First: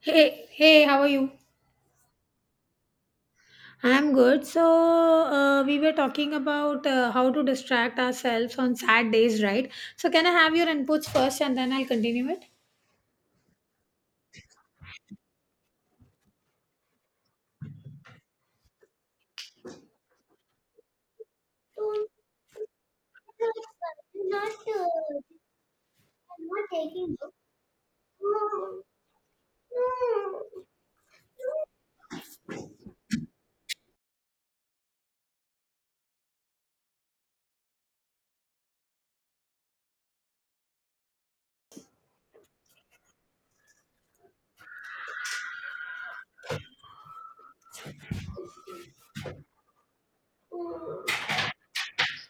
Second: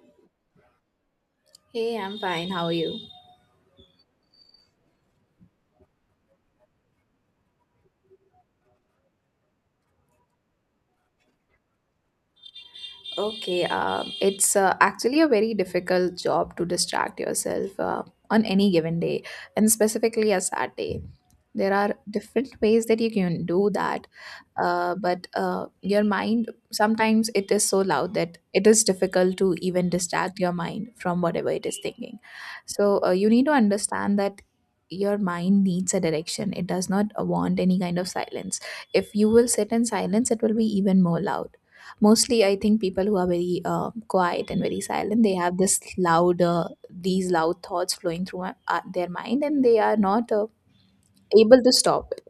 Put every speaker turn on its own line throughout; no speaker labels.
Hey, hey, how are you?
Hey, I'm fine. How are you?
I'm good. So we were talking about how to distract ourselves on sad days, right? So, can I have your inputs first and then I'll continue it?
Okay, it's actually a very difficult job to distract yourself on any given day, and specifically a Saturday. There are different ways that you can do that. But your mind sometimes it is so loud that it is difficult to even distract your mind from whatever it is thinking, so you need to understand that your mind needs a direction. It does not want any kind of silence. If you will sit in silence it will be even more loud. Mostly I think people who are very quiet and very silent, they have this louder, these loud thoughts flowing through their mind, and they are not able to stop it.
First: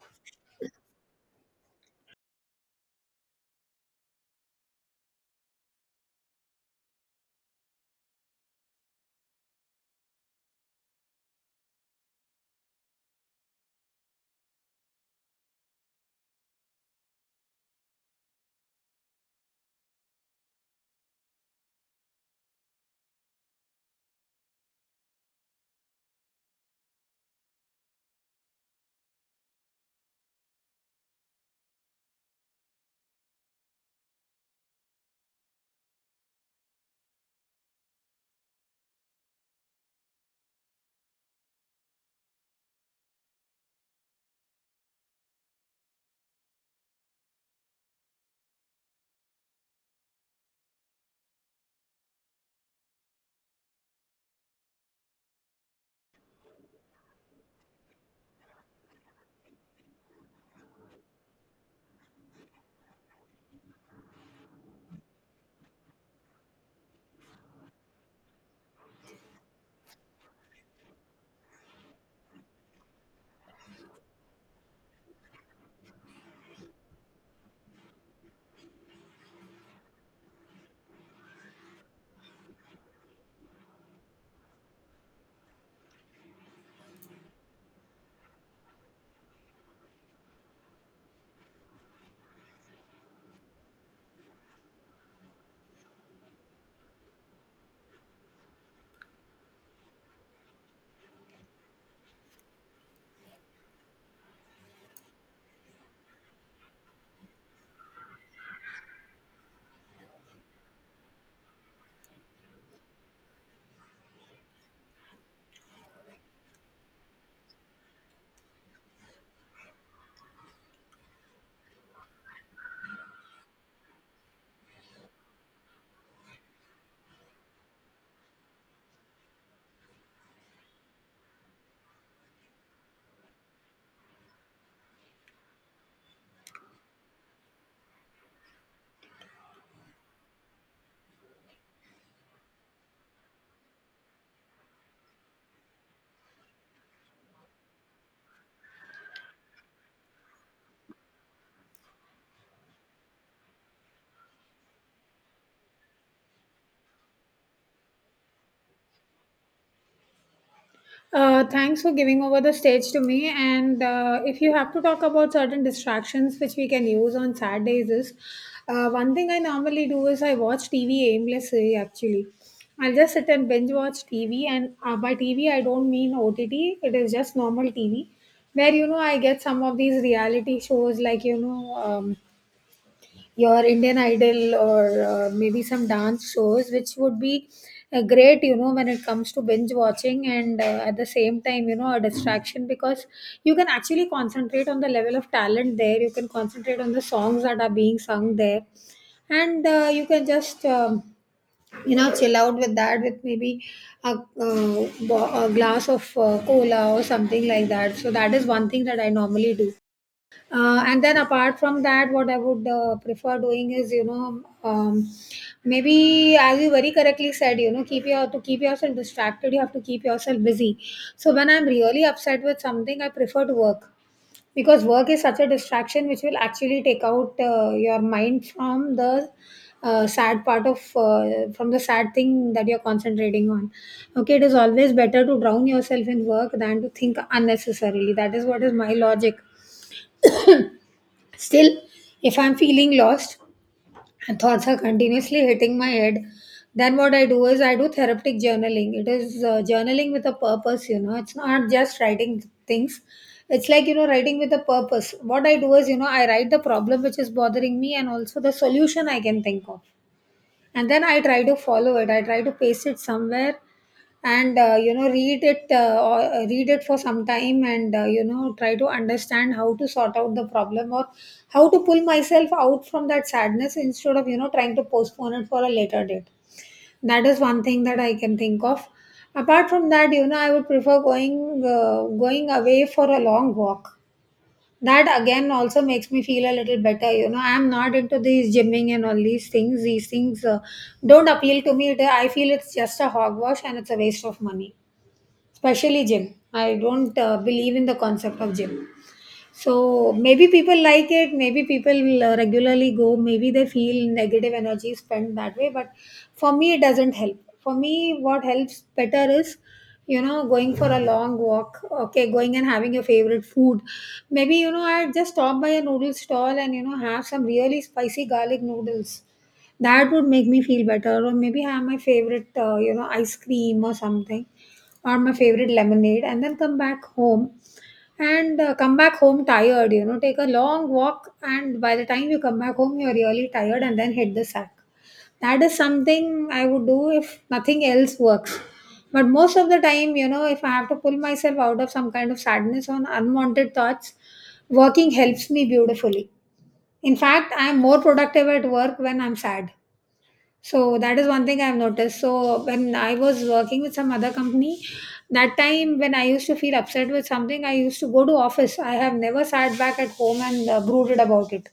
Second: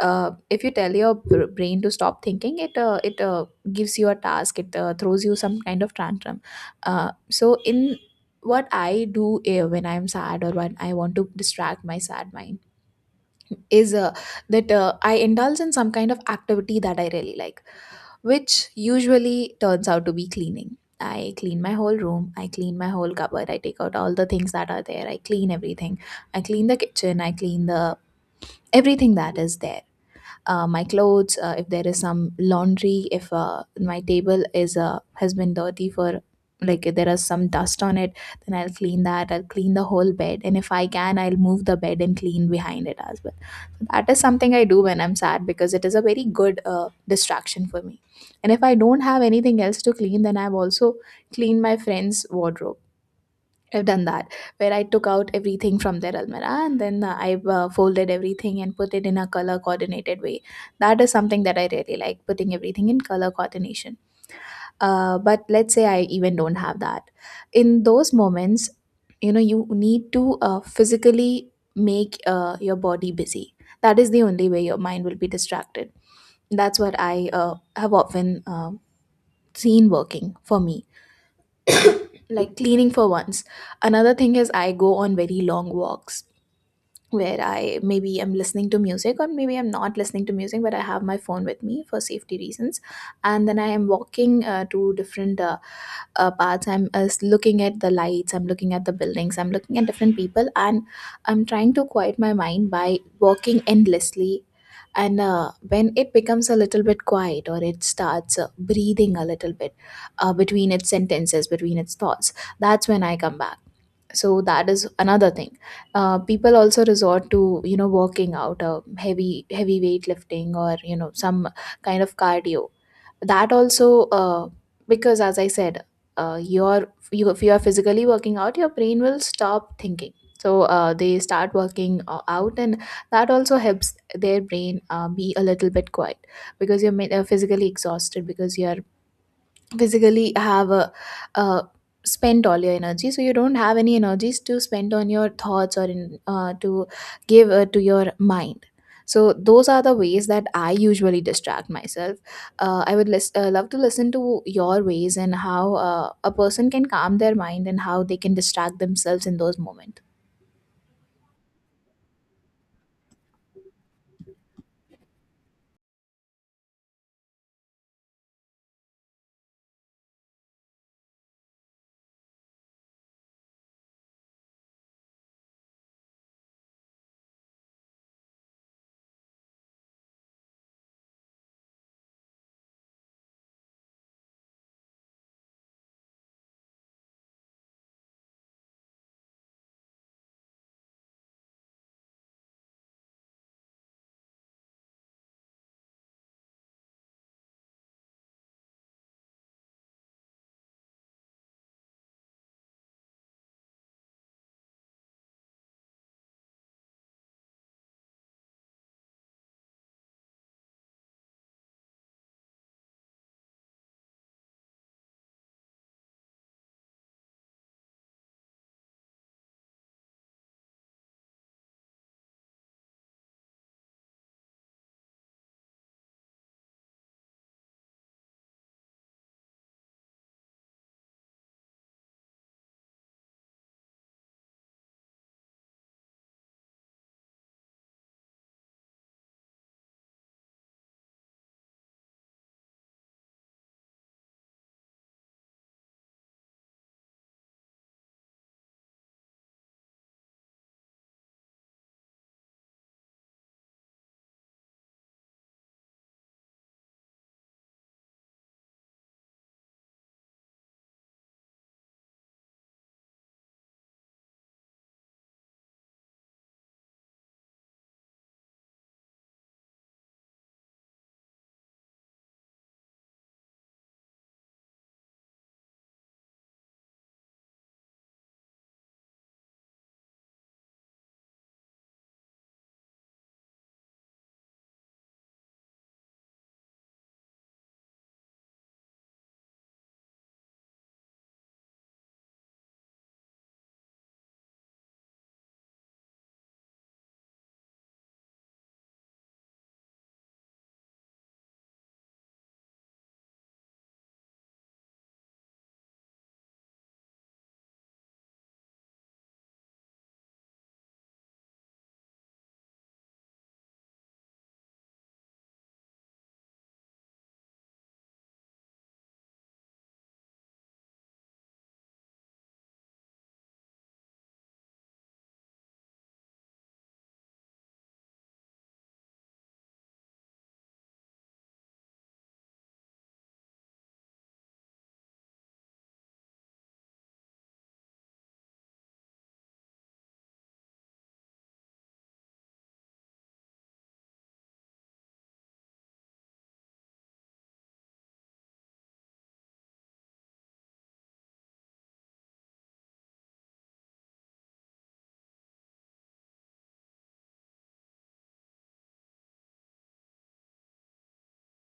If you tell your brain to stop thinking, it gives you a task. It throws you some kind of tantrum. So in what I do when I'm sad or when I want to distract my sad mind is that I indulge in some kind of activity that I really like, which usually turns out to be cleaning. I clean my whole room, I clean my whole cupboard, I take out all the things that are there, I clean everything. I clean the kitchen, I clean the everything that is there, my clothes, if there is some laundry, if my table is has been dirty for, like, if there is some dust on it, then I'll clean that. I'll clean the whole bed, and if I can, I'll move the bed and clean behind it as well. So that is something I do when I'm sad, because it is a very good distraction for me. And if I don't have anything else to clean, then I've also cleaned my friend's wardrobe. I've done that, where I took out everything from their almirah and then I've folded everything and put it in a color coordinated way. That is something that I really like, putting everything in color coordination. But let's say I even don't have that. In those moments, you know, you need to physically make your body busy. That is the only way your mind will be distracted. That's what I have often seen working for me, like cleaning, for once. Another thing is I go on very long walks, where I maybe I'm listening to music or maybe I'm not listening to music, but I have my phone with me for safety reasons, and then I am walking to different paths. I'm looking at the lights, I'm looking at the buildings, I'm looking at different people, and I'm trying to quiet my mind by walking endlessly. And when it becomes a little bit quiet or it starts breathing a little bit between its sentences, between its thoughts, that's when I come back. So that is another thing. People also resort to, you know, working out, heavy heavy weight lifting, or, you know, some kind of cardio. That also because, as I said, if you are physically working out your brain will stop thinking, so they start working out, and that also helps their brain be a little bit quiet, because you're physically exhausted, because you're physically have a, uh, spent all your energy, so you don't have any energies to spend on your thoughts or in to give to your mind. So those are the ways that I usually distract myself. I would love to listen to your ways and how a person can calm their mind and how they can distract themselves in those moments.
Thanks for giving over the stage to me. And if you have to talk about certain distractions which we can use on sad days, is one thing I normally do is I watch TV aimlessly. Actually, I'll just sit and binge watch TV. And by TV, I don't mean OTT. It is just normal TV, where you know I get some of these reality shows like you know. Your Indian Idol or maybe some dance shows, which would be great, you know, when it comes to binge watching and at the same time, you know, a distraction because you can actually concentrate on the level of talent there. You can concentrate on the songs that are being sung there, and uh, you can just, you know, chill out with that with maybe a glass of cola or something like that. So, that is one thing that I normally do. And then apart from that, what I would prefer doing is, you know, maybe as you very correctly said, you know, keep your to keep yourself distracted, you have to keep yourself busy. So when I'm really upset with something, I prefer to work because work is such a distraction which will actually take out your mind from the uh, sad part of from the sad thing that you're concentrating on. Okay, it is always better to drown yourself in work than to think unnecessarily. That is what is my logic. Still, if I'm feeling lost and thoughts are continuously hitting my head, then what I do is I do therapeutic journaling. It is journaling with a purpose, you know. It's not just writing things. It's like, you know, writing with a purpose. What I do is, you know, I write the problem which is bothering me and also the solution I can think of, and then I try to follow it. I try to paste it somewhere and you know read it or read it for some time and you know try to understand how to sort out the problem or how to pull myself out from that sadness instead of you know trying to postpone it for a later date. That is one thing that I can think of. Apart from that, you know, I would prefer going away for a long walk. That again also makes me feel a little better. You know, I'm not into these gymming and all these things. These things don't appeal to me. I feel it's just a hogwash and it's a waste of money. Especially gym, I don't believe in the concept of gym. So maybe people like it, maybe people regularly go, maybe they feel negative energy spent that way. But for me, it doesn't help. For me, what helps better is, you know, going for a long walk, okay, going and having your favorite food. Maybe, you know, I just stop by a noodle stall and, you know, have some really spicy garlic noodles. That would make me feel better. Or maybe have my favorite, you know, ice cream or something, or my favorite lemonade, and then come back home and come back home tired. You know, take a long walk and by the time you come back home you're really tired and then hit the sack. That is something I would do if nothing else works. But most of the time, you know, if I have to pull myself out of some kind of sadness on unwanted thoughts, working helps me beautifully. In fact, I'm more productive at work when I'm sad. So that is one thing I've noticed. So when I was working with some other company, that time when I used to feel upset with something, I used to go to office. I have never sat back at home and brooded about it.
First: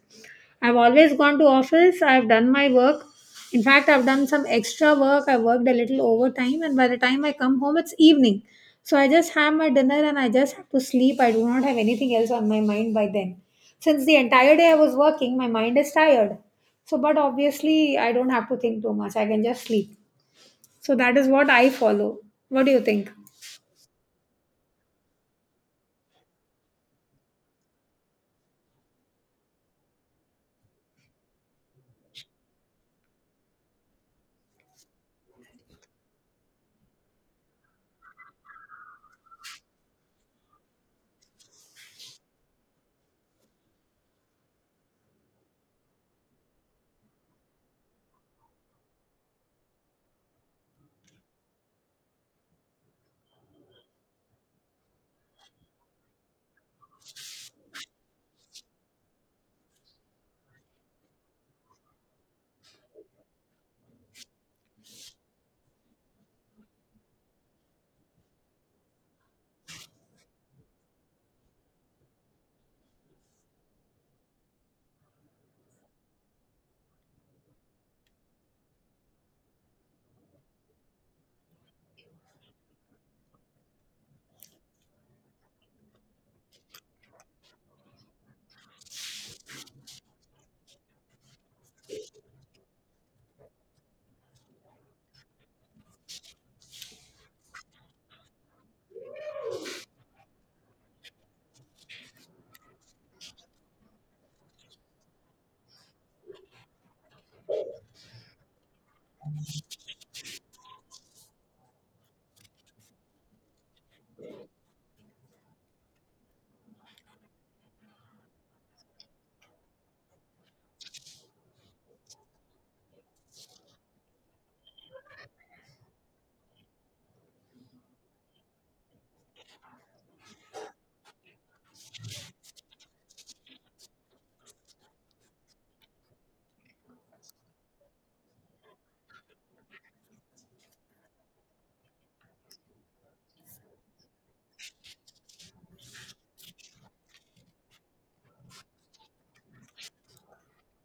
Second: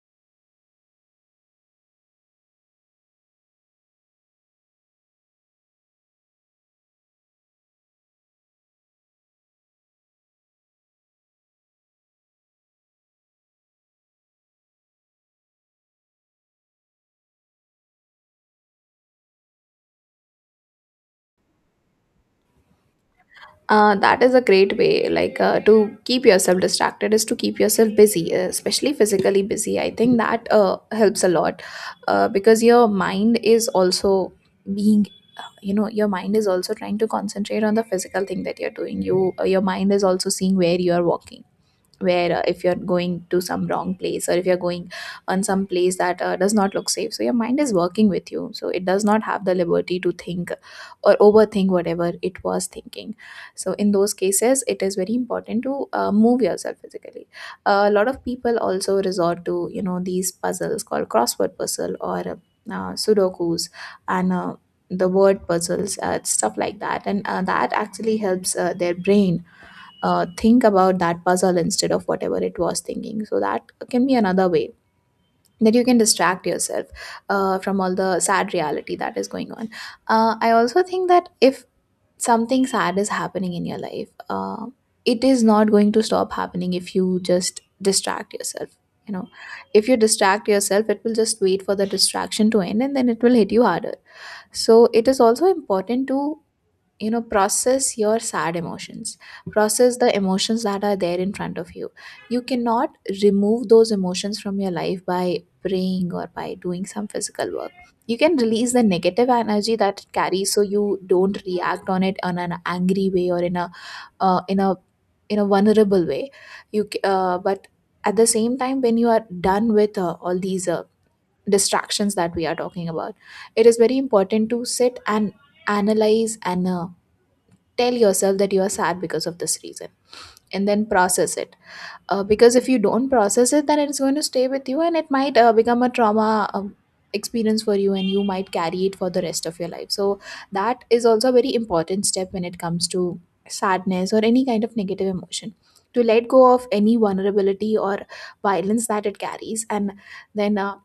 I've always gone to office. I've done my work. In fact, I've done some extra work. I worked a little overtime, and by the time I come home, it's evening. So I just have my dinner and I just have to sleep. I do not have anything else on my mind by then. Since the entire day I was working, my mind is tired. So, but obviously, I don't have to think too much. I can just sleep. So that is what I follow. What do you think?
That is a great way, like, to keep yourself distracted is to keep yourself busy, especially physically busy. I think that helps a lot, because your mind is also being, you know, your mind is also trying to concentrate on the physical thing that you're doing. Your mind is also seeing where you are walking, where if you're going to some wrong place or if you're going on some place that does not look safe, so your mind is working with you, so it does not have the liberty to think or overthink whatever it was thinking. So in those cases it is very important to move yourself physically. A lot of people also resort to, you know, these puzzles called crossword puzzle, or sudokus, and the word puzzles, stuff like that, and that actually helps their brain think about that puzzle instead of whatever it was thinking. So that can be another way that you can distract yourself from all the sad reality that is going on. I also think that if something sad is happening in your life, it is not going to stop happening if you just distract yourself. You know, if you distract yourself, it will just wait for the distraction to end and then it will hit you harder. So it is also important to, you know, process your sad emotions, process the emotions that are there in front of you. You cannot remove those emotions from your life by praying or by doing some physical work. You can release the negative energy that it carries so you don't react on it on an angry way or in a uh, in a in a vulnerable way. But at the same time when you are done with all these distractions that we are talking about, it is very important to sit and analyze and tell yourself that you are sad because of this reason, and then process it. Because if you don't process it then it's going to stay with you, and it might become a trauma experience for you, and you might carry it for the rest of your life. So that is also a very important step when it comes to sadness or any kind of negative emotion, to let go of any vulnerability or violence that it carries, and then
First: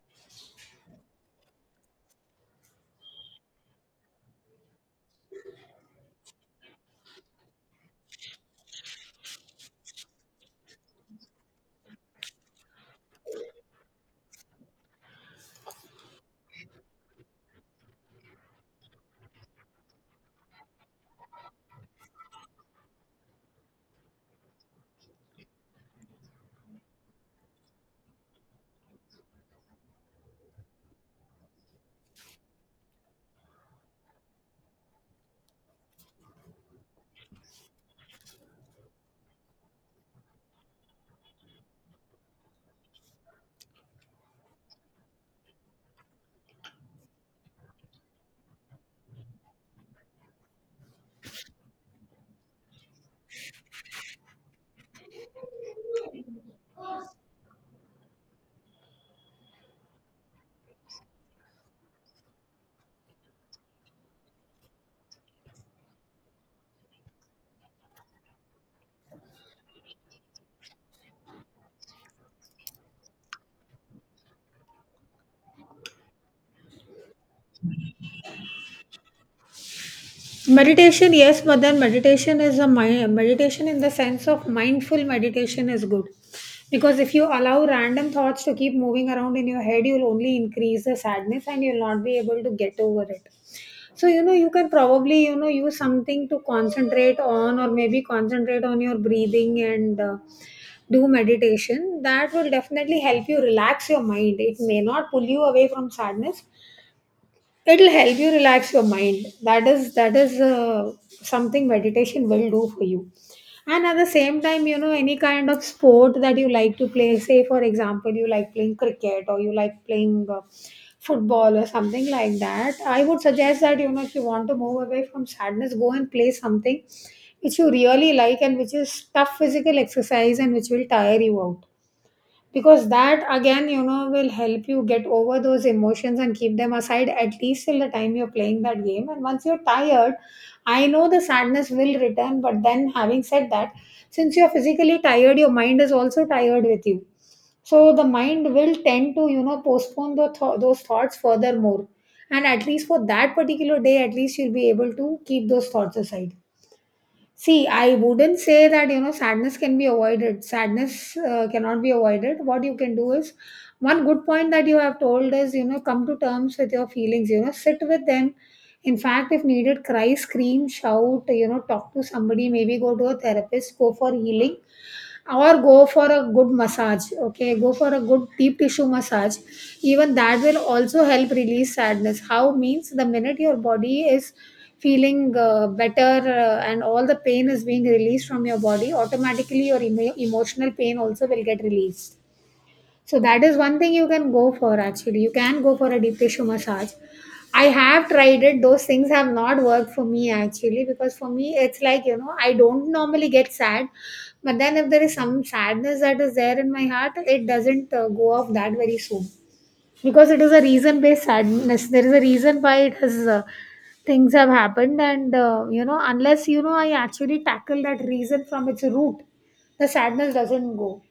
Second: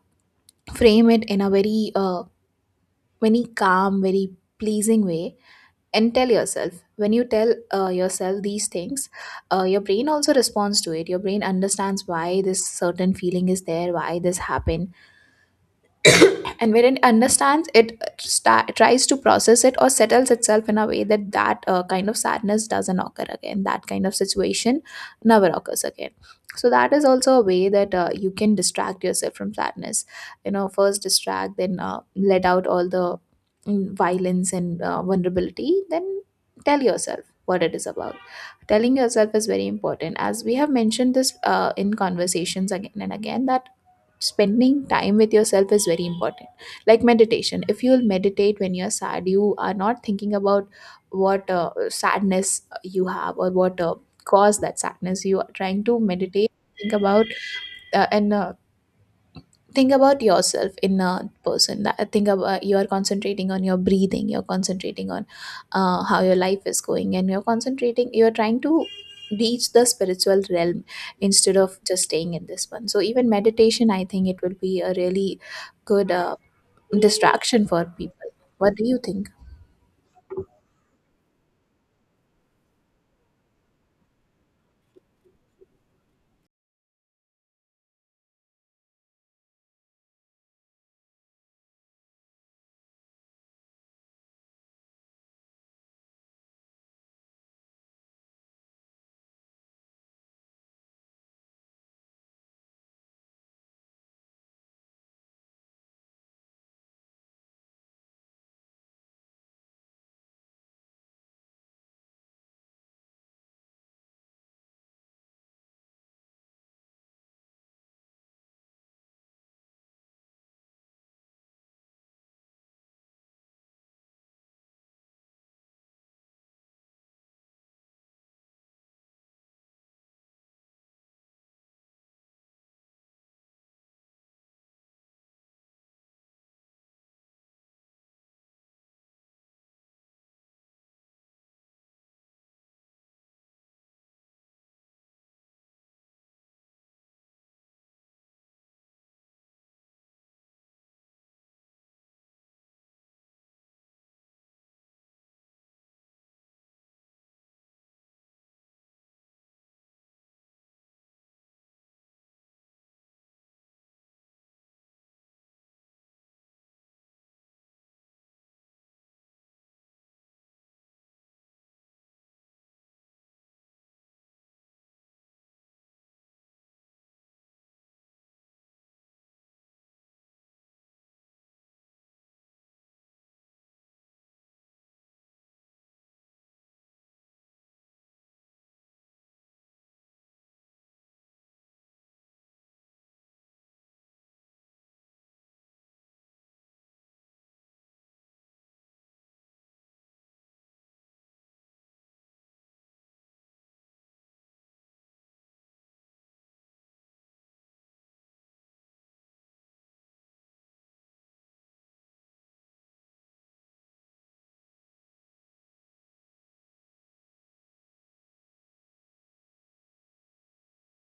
frame it in a very very calm, very pleasing way. And tell yourself, when you tell yourself these things, your brain also responds to it. Your brain understands why this certain feeling is there, why this happened, and when it understands it tries to process it or settles itself in a way that that kind of sadness doesn't occur again, that kind of situation never occurs again. So that is also a way that you can distract yourself from sadness. You know, first distract, then let out all the mm, violence and vulnerability, then tell yourself what it is about. Telling yourself is very important, as we have mentioned this in conversations again and again, that spending time with yourself is very important. Like meditation, if you'll meditate when you're sad you are not thinking about what sadness you have or what caused that sadness. You are trying to meditate, think about and think about yourself in a person, that think about, you are concentrating on your breathing, you're concentrating on how your life is going, and you're concentrating, you're trying to reach the spiritual realm instead of just staying in this one. So even meditation, I think it will be a really good distraction for people. What do you think?
Meditation, yes, but then meditation is a meditation in the sense of mindful meditation is good, because if you allow random thoughts to keep moving around in your head, you'll only increase the sadness and you'll not be able to get over it. So, you know, you can probably, you know, use something to concentrate on or maybe concentrate on your breathing and do meditation. That will definitely help you relax your mind. It may not pull you away from sadness, it'll help you relax your mind. That is something meditation will do for you. And at the same time, you know, any kind of sport that you like to play, say for example you like playing cricket or you like playing football or something like that, I would suggest that, you know, if you want to move away from sadness, go and play something which you really like and which is tough physical exercise and which will tire you out, because that again, you know, will help you get over those emotions and keep them aside at least till the time you're playing that game. And once you're tired, I know the sadness will return, but then having said that, since you're physically tired, your mind is also tired with you. So the mind will tend to you know postpone the those thoughts furthermore, and at least for that particular day at least you'll be able to keep those thoughts aside. See, I wouldn't say that you know sadness can be avoided. Sadness cannot be avoided. What you can do is, one good point that you have told is you know come to terms with your feelings. You know sit with them. In fact, if needed, cry, scream, shout. You know talk to somebody. Maybe go to a therapist. Go for healing or go for a good massage. Okay, go for a good deep tissue massage. Even that will also help release sadness. How means the minute your body is feeling better and all the pain is being released from your body, automatically your emotional pain also will get released. So that is one thing you can go for actually. You can go for a deep tissue massage. I have tried it. Those things have not worked for me actually because for me it's like, you know, I don't normally get sad. But then if there is some sadness that is there in my heart, it doesn't go off that very soon. Because it is a reason based sadness. There is a reason why it has things have happened and you know unless you know I actually tackle that reason from its root, the sadness doesn't go.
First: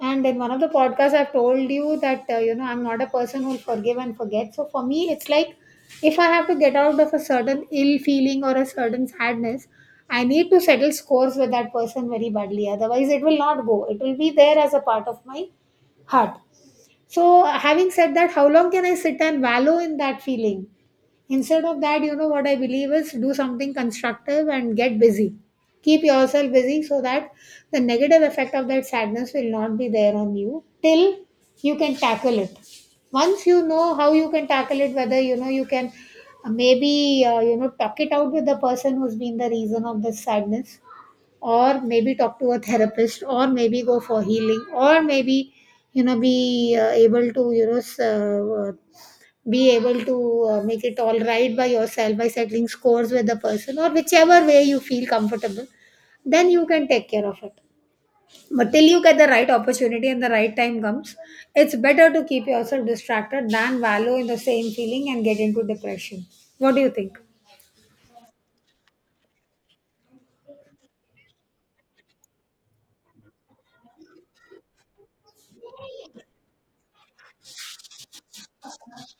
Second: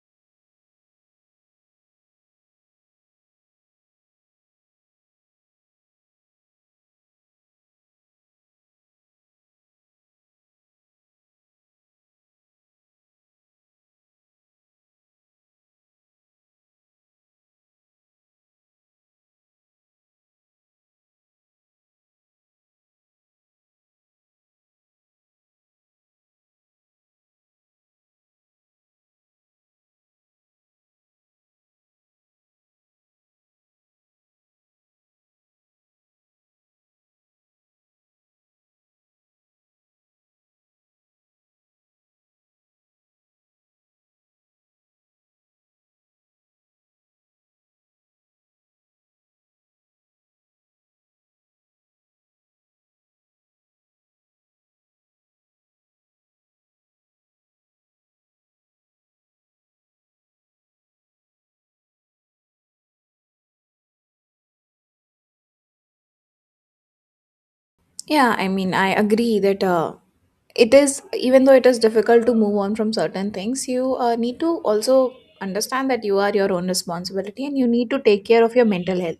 And in one of the podcasts, I've told you that, you know, I'm not a person who'll forgive and forget. So for me, it's like if I have to get out of a certain ill feeling or a certain sadness, I need to settle scores with that person very badly. Otherwise, it will not go. It will be there as a part of my heart. So, having said that, how long can I sit and wallow in that feeling? Instead of that, you know what I believe is do something constructive and get busy. Keep yourself busy so that the negative effect of that sadness will not be there on you till you can tackle it. Once you know how you can tackle it, whether you know you can maybe you know talk it out with the person who's been the reason of this sadness, or maybe talk to a therapist, or maybe go for healing, or maybe you know be able to make it all right by yourself by settling scores with the person or whichever way you feel comfortable, then you can take care of it. But till you get the right opportunity and the right time comes, it's better to keep yourself distracted than wallow in the same feeling and get into depression. What do you think?
Yeah, I mean, I agree that it is, even though it is difficult to move on from certain things, you need to also understand that you are your own responsibility and you need to take care of your mental health.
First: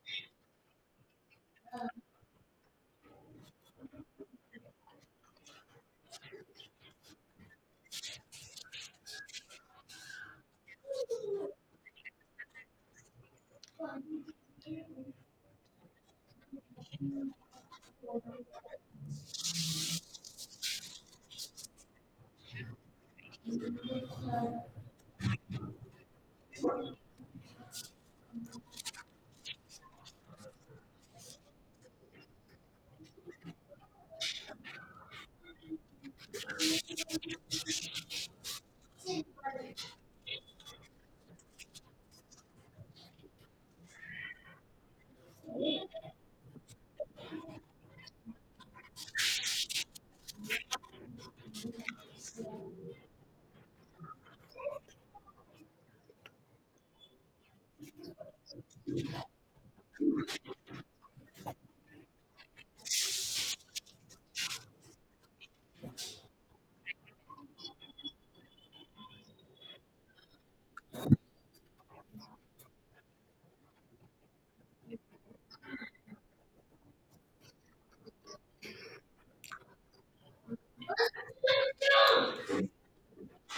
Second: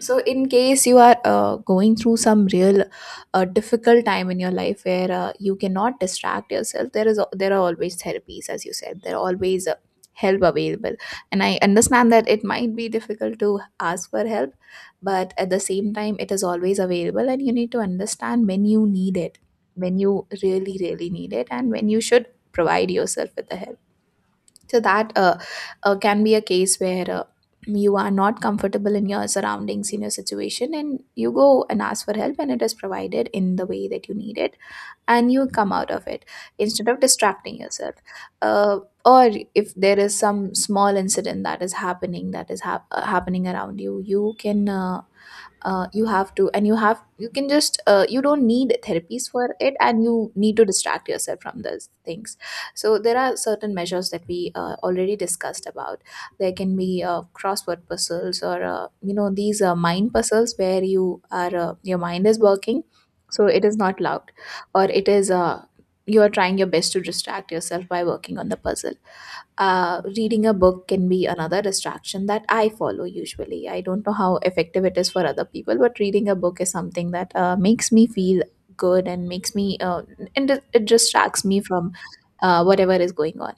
So, in case you are going through some real difficult time in your life where you cannot distract yourself, there are always therapies, as you said. There are always help available. And I understand that it might be difficult to ask for help, but at the same time, it is always available, and you need to understand when you need it, when you really really need it, and when you should provide yourself with the help so that can be a case where you are not comfortable in your surroundings, in your situation, and you go and ask for help, and it is provided in the way that you need it, and you come out of it instead of distracting yourself. Uh, or if there is some small incident that is happening, that is happening around you, you can you have to, and you have, you can just, you don't need therapies for it, and you need to distract yourself from those things. So there are certain measures that we already discussed about. There can be crossword puzzles, or you know, these mind puzzles where your mind is working, so it is not loud, or it is you are trying your best to distract yourself by working on the puzzle. Reading a book can be another distraction that I follow usually. I don't know how effective it is for other people, but reading a book is something that makes me feel good, and makes me, and it distracts me from whatever is going on.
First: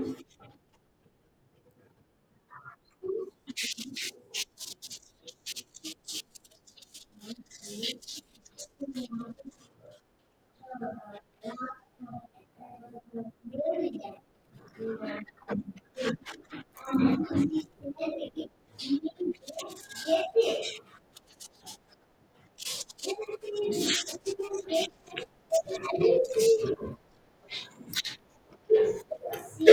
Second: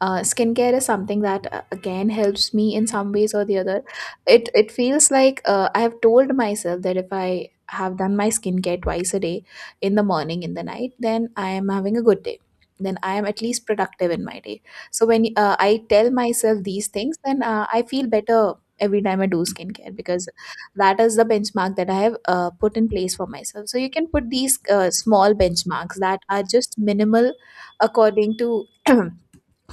Skincare is something that again helps me in some ways or the other. It feels like I have told myself that if I have done my skincare twice a day, in the morning, in the night, then I am having a good day. Then I am at least productive in my day. So when I tell myself these things, then I feel better every time I do skincare, because that is the benchmark that I have put in place for myself. So you can put these small benchmarks that are just minimal according to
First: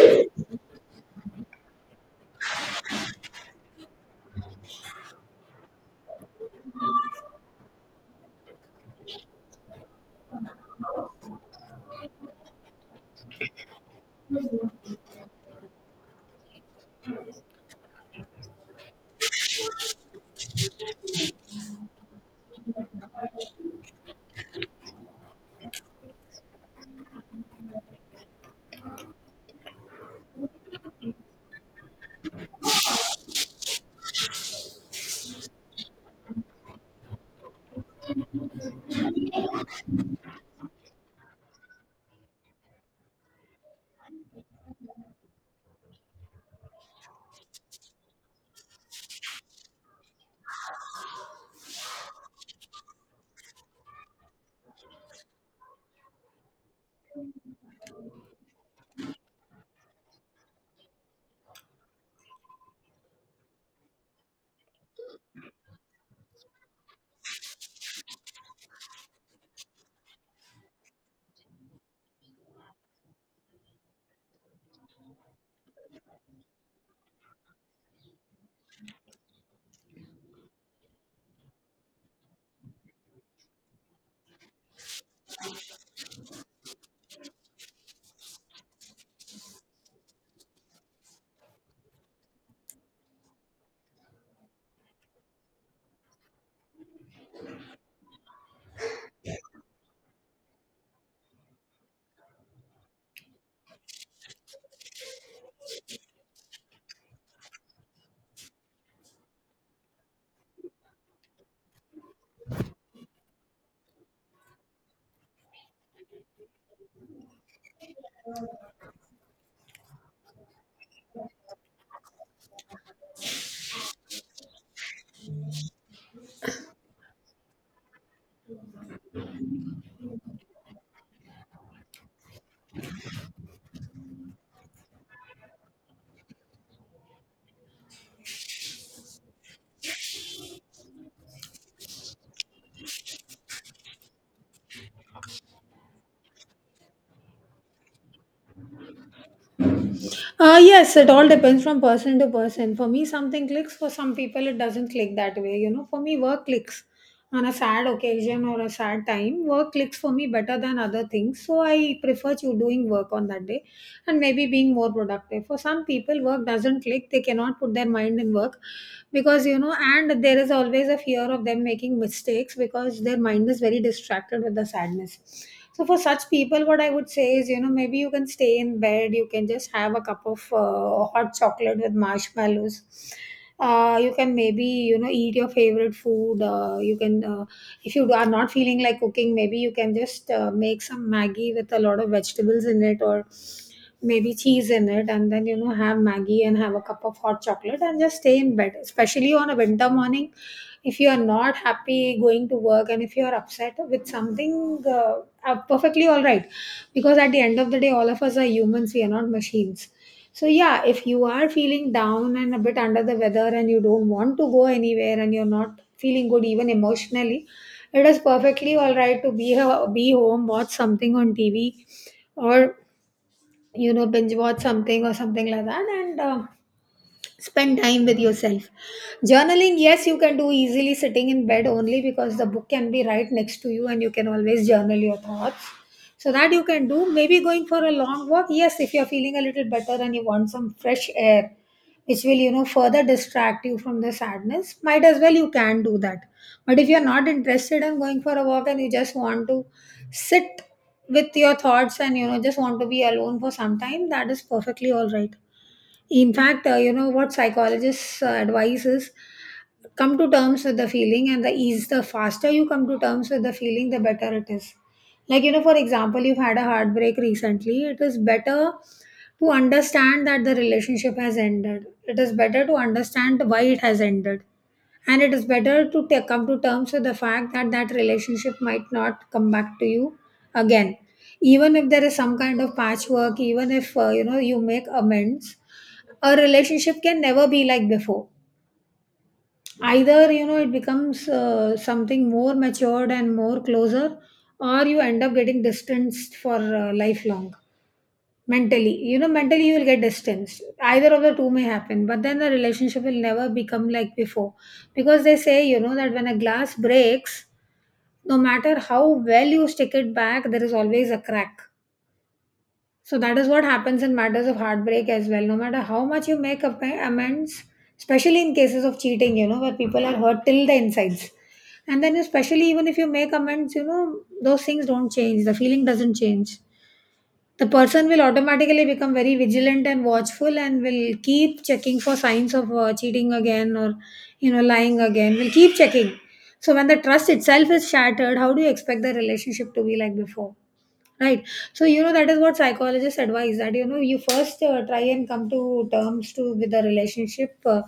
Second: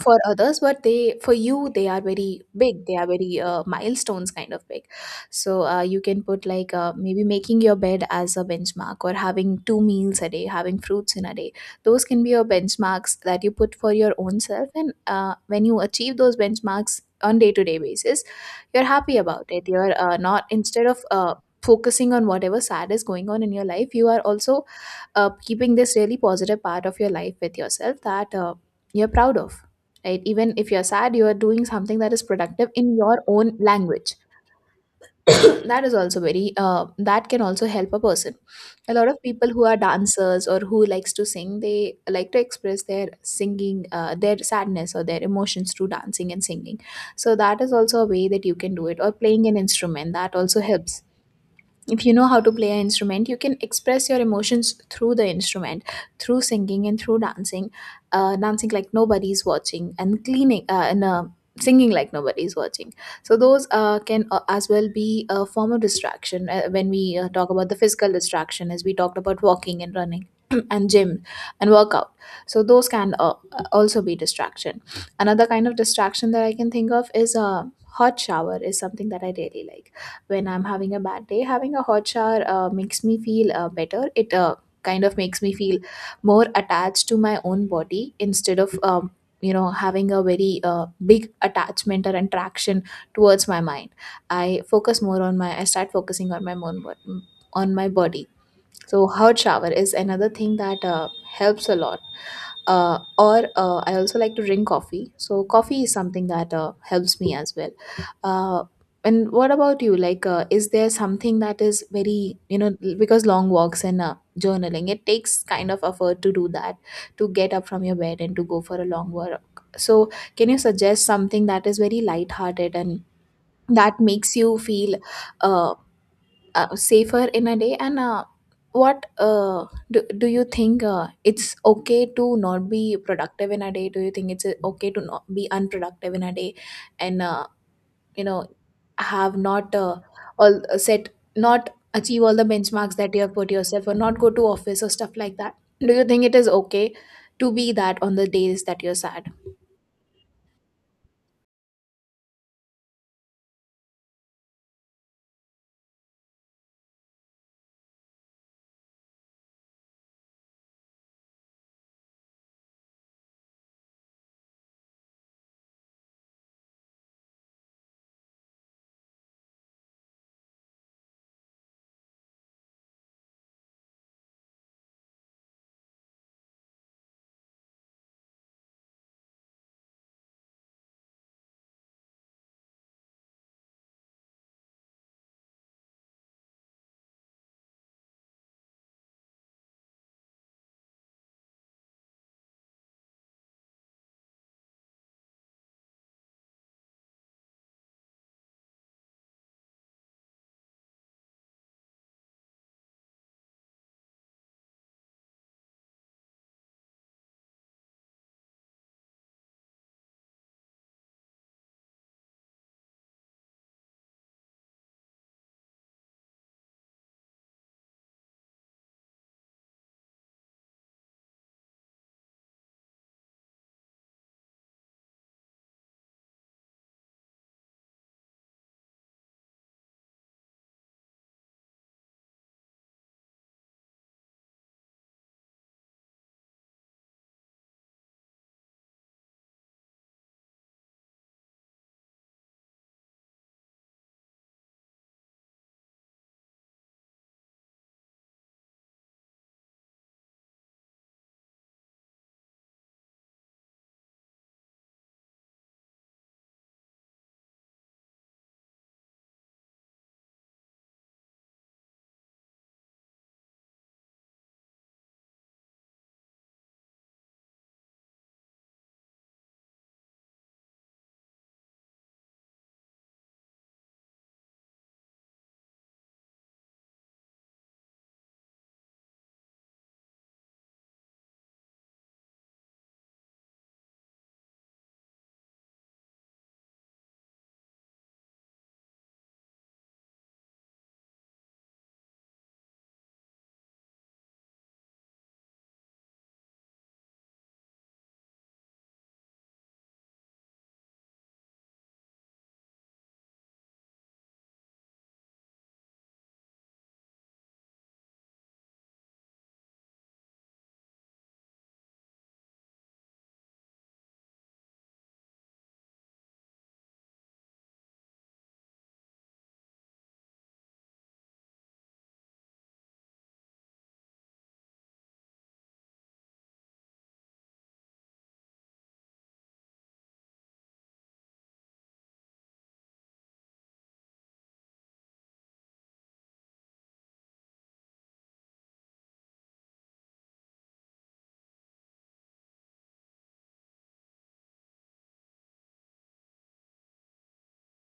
for others, but they for you they are very big, they are very milestones kind of big. So you can put, like, maybe making your bed as a benchmark, or having two meals a day, having fruits in a day. Those can be your benchmarks that you put for your own self, and when you achieve those benchmarks on day to day basis, you're happy about it. You're not, instead of focusing on whatever sad is going on in your life, you are also keeping this really positive part of your life with yourself that you're proud of, right? Even if you're sad, you are doing something that is productive in your own language. That is also very, that can also help a person. A lot of people who are dancers or who likes to sing, they like to express their singing their sadness or their emotions through dancing and singing. So that is also a way that you can do it, or playing an instrument, that also helps. If you know how to play an instrument, you can express your emotions through the instrument, through singing and through dancing. Dancing like nobody's watching, and cleaning, and singing like nobody's watching. So those can as well be a form of distraction when we talk about the physical distraction, as we talked about walking and running and gym and workout. So those can also be distraction. Another kind of distraction that I can think of is a hot shower is something that I really like. When I'm having a bad day, having a hot shower makes me feel better. It kind of makes me feel more attached to my own body instead of, having a very big attachment or attraction towards my mind. I focus more on I start focusing on my own, on my body. So hot shower is another thing that helps a lot. Or I also like to drink coffee. So coffee is something that helps me as well. Uh, and what about you? Like, is there something that is very, you know, because long walks and journaling, it takes kind of effort to do that, to get up from your bed and to go for a long walk. So, can you suggest something that is very lighthearted and that makes you feel uh, safer in a day? And what do you think it's okay to not be productive in a day? Do you think it's okay to not be unproductive in a day? And you know, have not all set, not achieve all the benchmarks that you have put yourself, or not go to office or stuff like that, do you think it is okay to be that on the days that you're sad?
Yes, it all depends from person to person. For me, something clicks. For some people, it doesn't click that way. You know, for me, work clicks on a sad occasion or a sad time. Work clicks for me better than other things. So I prefer to doing work on that day and maybe being more productive. For some people, work doesn't click. They cannot put their mind in work because, you know, and there is always a fear of them making mistakes because their mind is very distracted with the sadness. So for such people, what I would say is, you know, maybe you can stay in bed. You can just have a cup of hot chocolate with marshmallows. You can maybe you know eat your favorite food. If you are not feeling like cooking, maybe you can just make some Maggie with a lot of vegetables in it, or maybe cheese in it, and then you know have Maggie and have a cup of hot chocolate and just stay in bed. Especially on a winter morning, if you are not happy going to work and if you are upset with something, perfectly all right, because at the end of the day all of us are humans, we are not machines. So yeah, if you are feeling down and a bit under the weather and you don't want to go anywhere and you're not feeling good even emotionally, it is perfectly all right to be home, watch something on tv or you know binge watch something or something like that and spend time with yourself. Journaling, yes, you can do easily sitting in bed only, because the book can be right next to you and you can always journal your thoughts. So that you can do. Maybe going for a long walk, yes, if you're feeling a little better and you want some fresh air, which will you know further distract you from the sadness, might as well you can do that. But if you're not interested in going for a walk and you just want to sit with your thoughts and you know just want to be alone for some time, that is perfectly all right. In fact, you know what psychologists advise is come to terms with the feeling, and the ease, the faster you come to terms with the feeling, the better it is. Like, you know, for example, you've had a heartbreak recently, it is better to understand that the relationship has ended, it is better to understand why it has ended, and it is better to come to terms with the fact that that relationship might not come back to you again. Even if there is some kind of patchwork, even if you know you make amends, a relationship can never be like before. Either you know it becomes something more matured and more closer, or you end up getting distanced for lifelong. Mentally, you know, mentally you will get distanced, either of the two may happen, but then the relationship will never become like before. Because they say, you know, that when a glass breaks, no matter how well you stick it back, there is always a crack. So that is what happens in matters of heartbreak as well, no matter how much you make amends, especially in cases of cheating, you know, where people are hurt till the insides. And then especially even if you make amends, you know those things don't change, the feeling doesn't change. The person will automatically become very vigilant and watchful and will keep checking for signs of cheating again or you know lying again, will keep checking. So when the trust itself is shattered, how do you expect the relationship to be like before? Right. So, you know, that is what psychologists advise, that, you know, you first try and come to terms to with the relationship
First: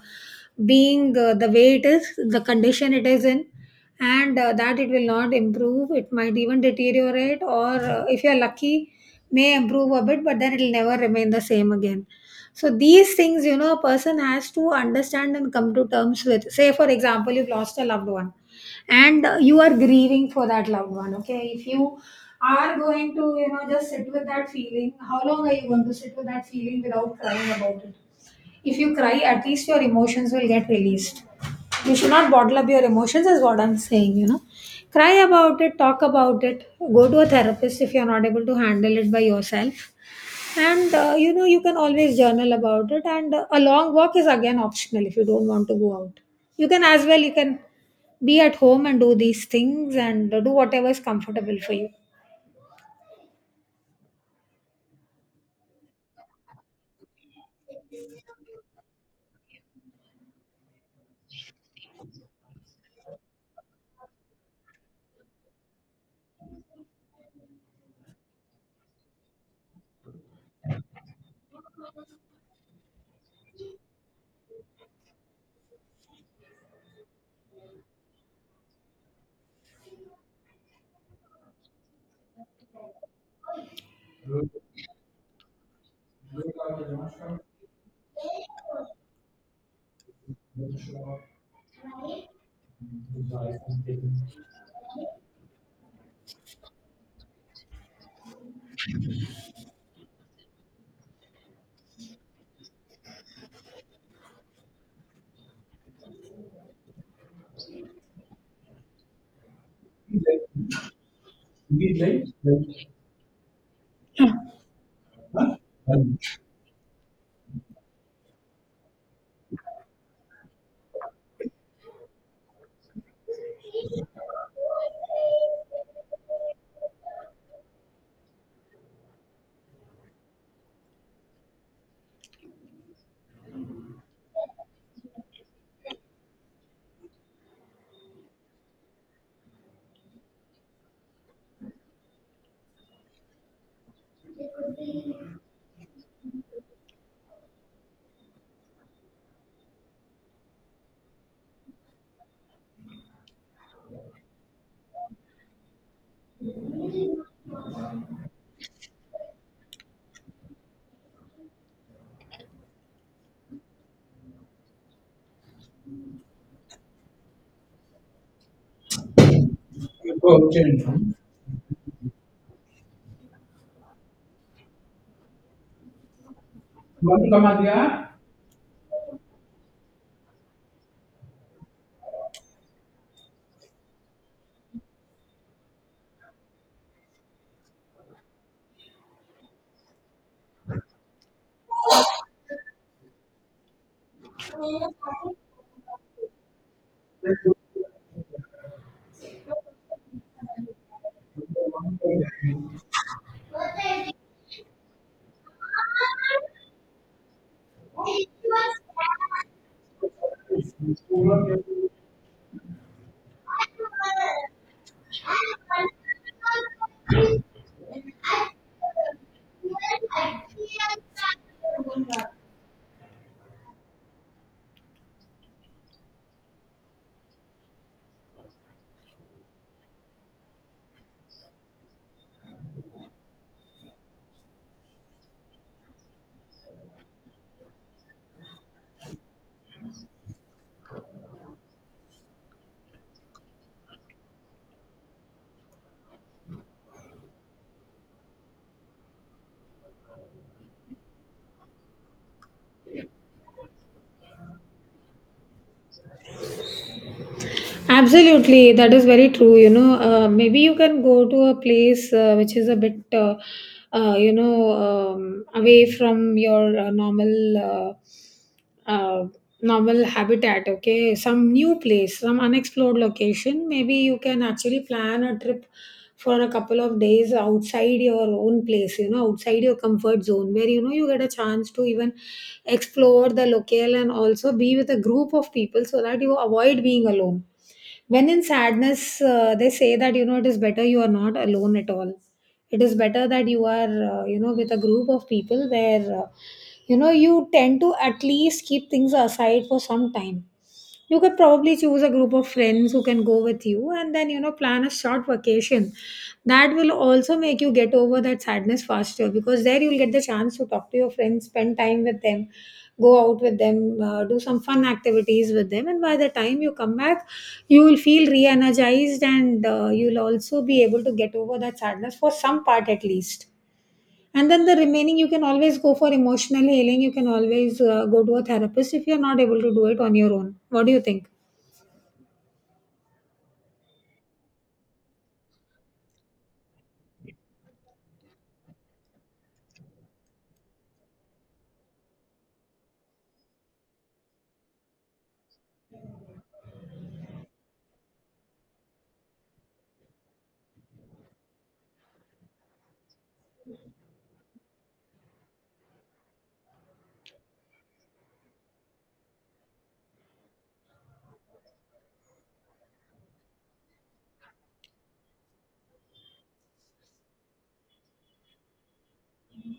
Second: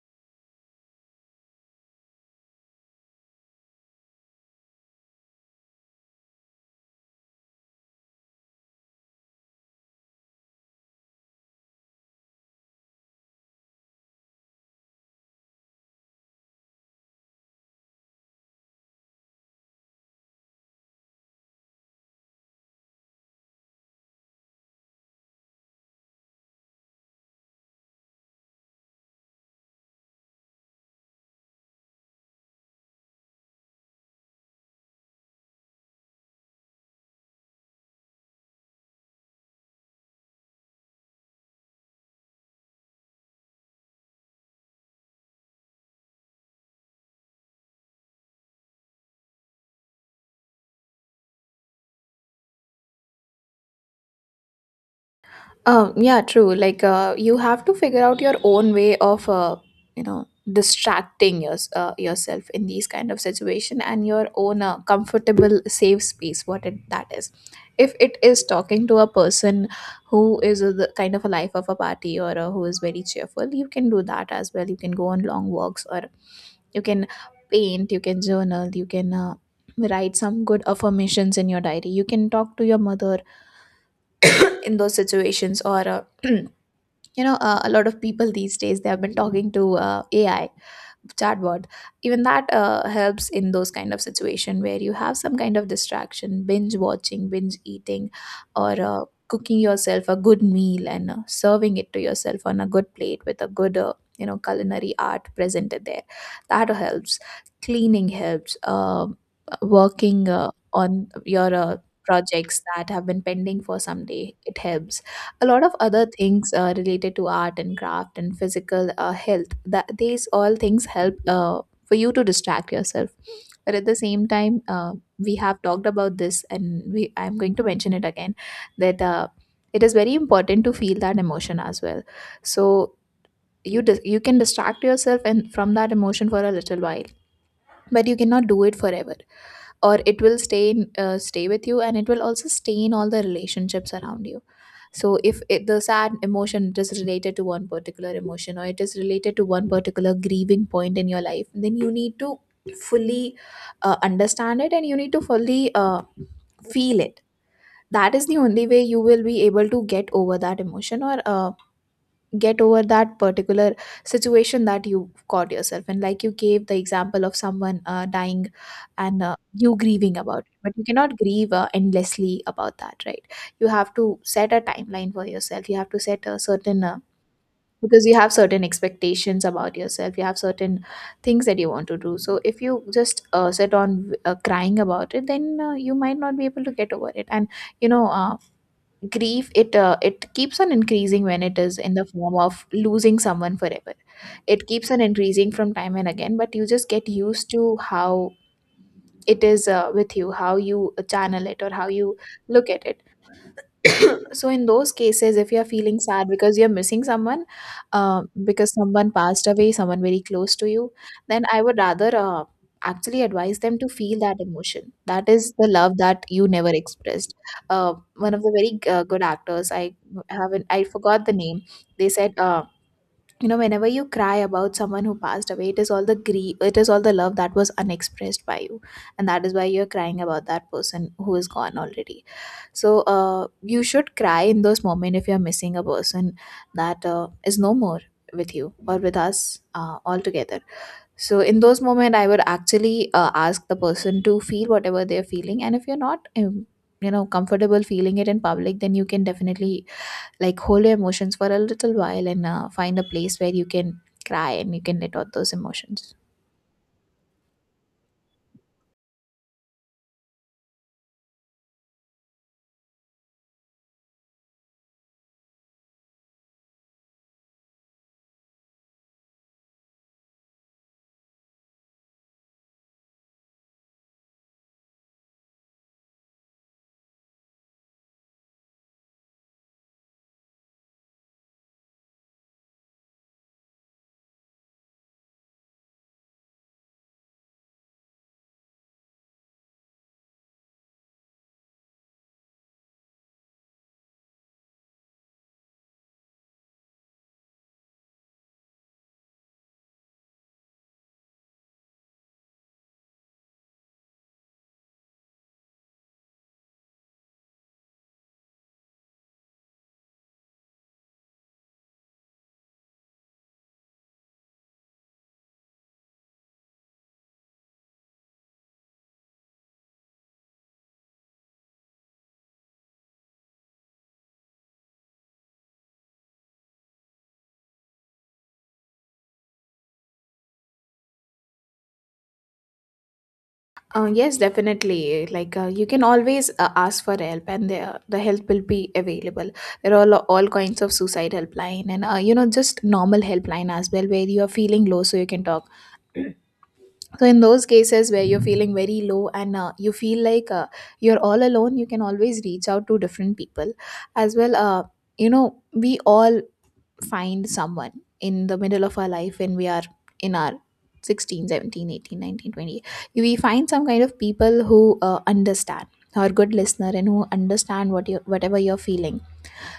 being the way it is, the condition it is in, and that it will not improve. It might even deteriorate, or if you're lucky, may improve a bit, but then it'll never remain the same again. So, these things, you know, a person has to understand and come to terms with. Say, for example, you've lost a loved one and you are grieving for that loved one. Okay, if you are going to, you know, just sit with that feeling, how long are you going to sit with that feeling without crying about it? If you cry, at least your emotions will get released. You should not bottle up your emotions is what I'm saying, you know. Cry about it, talk about it, go to a therapist if you're not able to handle it by yourself. And you know you can always journal about it, and a long walk is again optional. If you don't want to go out, you can as well, you can be at home and do these things, and do whatever is comfortable for you.
Yeah, true. Like, you have to figure out your own way of, you know, distracting yourself in these kind of situation, and your own comfortable safe space. What it, that is, if it is talking to a person who is the kind of a life of a party, or who is very cheerful, you can do that as well. You can go on long walks, or you can paint. You can journal. You can. Write some good affirmations in your diary. You can talk to your mother in those situations, or uh, you know, a lot of people these days, they have been talking to AI chatbot. Even that helps in those kind of situation, where you have some kind of distraction, binge watching, binge eating, or cooking yourself a good meal and serving it to yourself on a good plate with a good, you know, culinary art presented there, that helps. Cleaning helps. Working on your projects that have been pending for some day, it helps. A lot of other things related to art and craft and physical health, that these all things help for you to distract yourself. But at the same time, we have talked about this, and we I'm going to mention it again, that it is very important to feel that emotion as well. So you can distract yourself and from that emotion for a little while, but you cannot do it forever, or it will stay with you, and it will also stain all the relationships around you. So if it, the sad emotion is related to one particular emotion, or it is related to one particular grieving point in your life, then you need to fully understand it, and you need to fully feel it. That is the only way you will be able to get over that emotion, or get over that particular situation that you caught yourself in, like you gave the example of someone dying, and you grieving about it. But you cannot grieve endlessly about that, right? You have to set a timeline for yourself, you have to set a certain, because you have certain expectations about yourself, you have certain things that you want to do. So if you just sit on crying about it, then you might not be able to get over it, and you know, grief it it keeps on increasing when it is in the form of losing someone forever. It keeps on increasing from time and again, but you just get used to how it is with you, how you channel it, or how you look at it. So in those cases, if you're feeling sad because you're missing someone, because someone passed away, someone very close to you, then I would rather actually advise them to feel that emotion, that is the love that you never expressed. Uh, one of the very good actors, I haven't I forgot the name. They said, you know, whenever you cry about someone who passed away, it is all the grief, it is all the love that was unexpressed by you, and that is why you're crying about that person who is gone already. So you should cry in those moments, if you're missing a person that is no more with you, or with us, altogether. So in those moments, I would actually ask the person to feel whatever they're feeling. And if you're not you know, comfortable feeling it in public, then you can definitely, like, hold your emotions for a little while, and find a place where you can cry and you can let out those emotions.
Absolutely, that is very true. You know, maybe you can go to a place which is a bit away from your normal, uh, uh, normal habitat. Okay, some new place, some unexplored location. Maybe you can actually plan a trip for a couple of days outside your own place, you know, outside your comfort zone, where you know you get a chance to even explore the locale and also be with a group of people so that you avoid being alone. When in sadness, they say that you know it is better you are not alone at all. It is better that you are, you know, with a group of people where you know you tend to at least keep things aside for some time. You could probably choose a group of friends who can go with you and then, you know, plan a short vacation. That will also make you get over that sadness faster, because there you'll get the chance to talk to your friends, spend time with them, go out with them, do some fun activities with them. And by the time you come back, you will feel re energized, and you'll also be able to get over that sadness for some part at least. And then the remaining, you can always go for emotional healing. You can always go to a therapist if you're not able to do it on your own. What do you think?
Yes, definitely. Like, you can always ask for help, and the help will be available. There are all kinds of suicide helpline, and you know, just normal helpline as well, where you are feeling low, so you can talk. So in those cases where you're feeling very low and you feel like you're all alone, you can always reach out to different people, as well. You know, we all find someone in the middle of our life when we are in our 16, 17, 18, 19, 20. We find some kind of people who understand, who are good listener, and who understand whatever you're feeling.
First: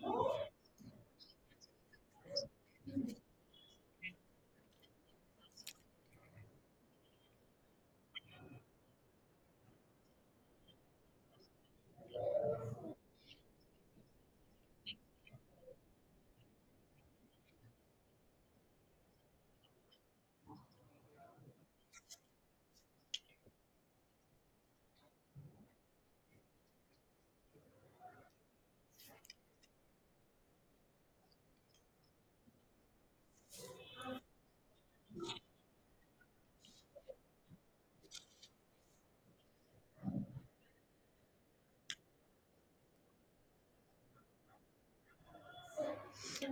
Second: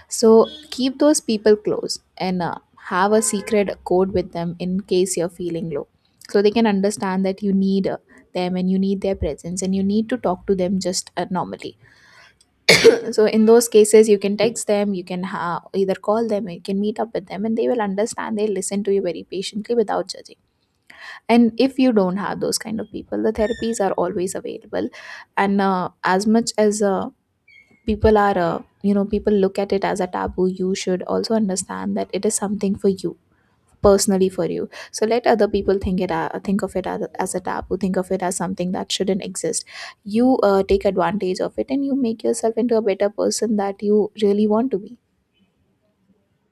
So keep those people close, and have a secret code with them, in case you're feeling low, so they can understand that you need them, and you need their presence, and you need to talk to them just normally. So in those cases, you can text them, you can either call them, you can meet up with them, and they will understand. They listen to you very patiently, without judging. And if you don't have those kind of people, the therapies are always available. And as much as people are you know, people look at it as a taboo, you should also understand that it is something for you, personally for you. So let other people think it think of it as a taboo, think of it as something that shouldn't exist. You take advantage of it, and you make yourself into a better person that you really want to be.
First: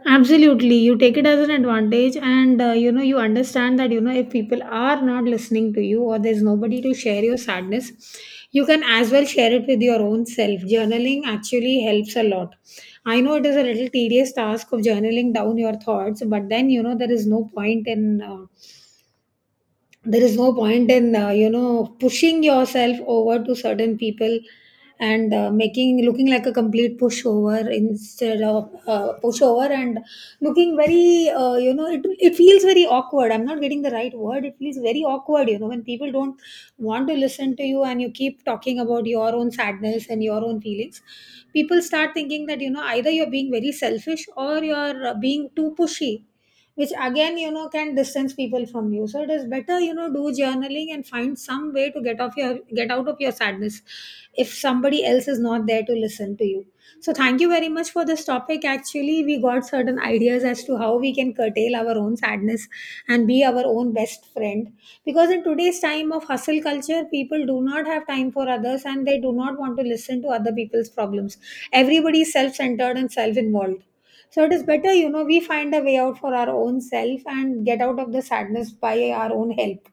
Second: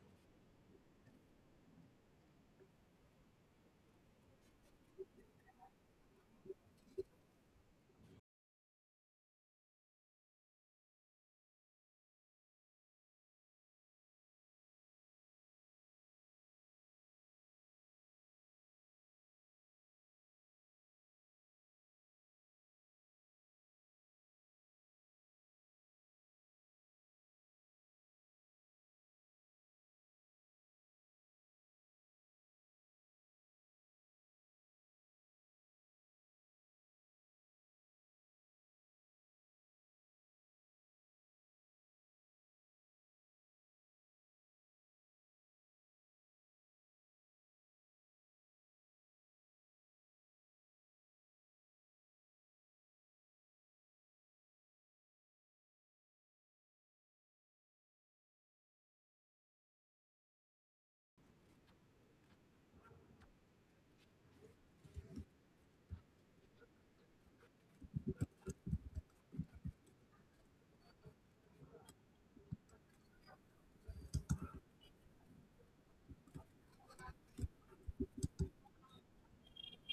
Absolutely. You take it as an advantage, and you know, you understand that, you know, if people are not listening to you or there's nobody to share your sadness, you can as well share it with your own self. Journaling actually helps a lot. I know it is a little tedious task of journaling down your thoughts, but then you know, there is no point in. There is no point in you know pushing yourself over to certain people and making, looking like a complete pushover, instead of pushover and looking very you know, it feels very awkward, I'm not getting the right word, it feels very awkward, you know, when people don't want to listen to you and you keep talking about your own sadness and your own feelings, people start thinking that you know either you're being very selfish or you're being too pushy, which again you know can distance people from you. So it is better, you know, do journaling and find some way to get out of your sadness if somebody else is not there to listen to you. So thank you very much for this topic, actually we got certain ideas as to how we can curtail our own sadness and be our own best friend, because in today's time of hustle culture, people do not have time for others and they do not want to listen to other people's problems. Everybody is self-centered and self-involved. So it is better, you know, we find a way out for our own self and get out of the sadness by our own help.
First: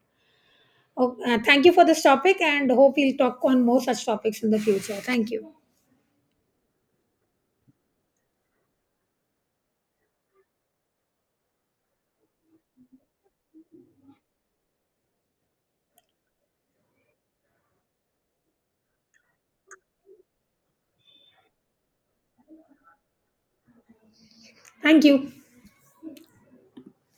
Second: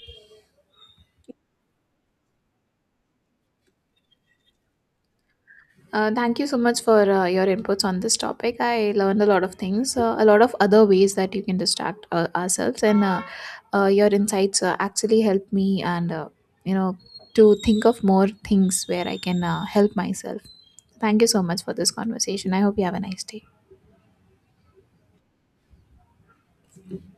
Oh, thank you for this topic and hope we'll talk on more such topics in the future. Thank you.
Thank you so much for your inputs on this topic. I learned a lot of things, a lot of other ways that you can distract ourselves, and your insights actually helped me, and you know, to think of more things where I can help myself. Thank you so much for this conversation. I hope you have a nice day.
Thank you.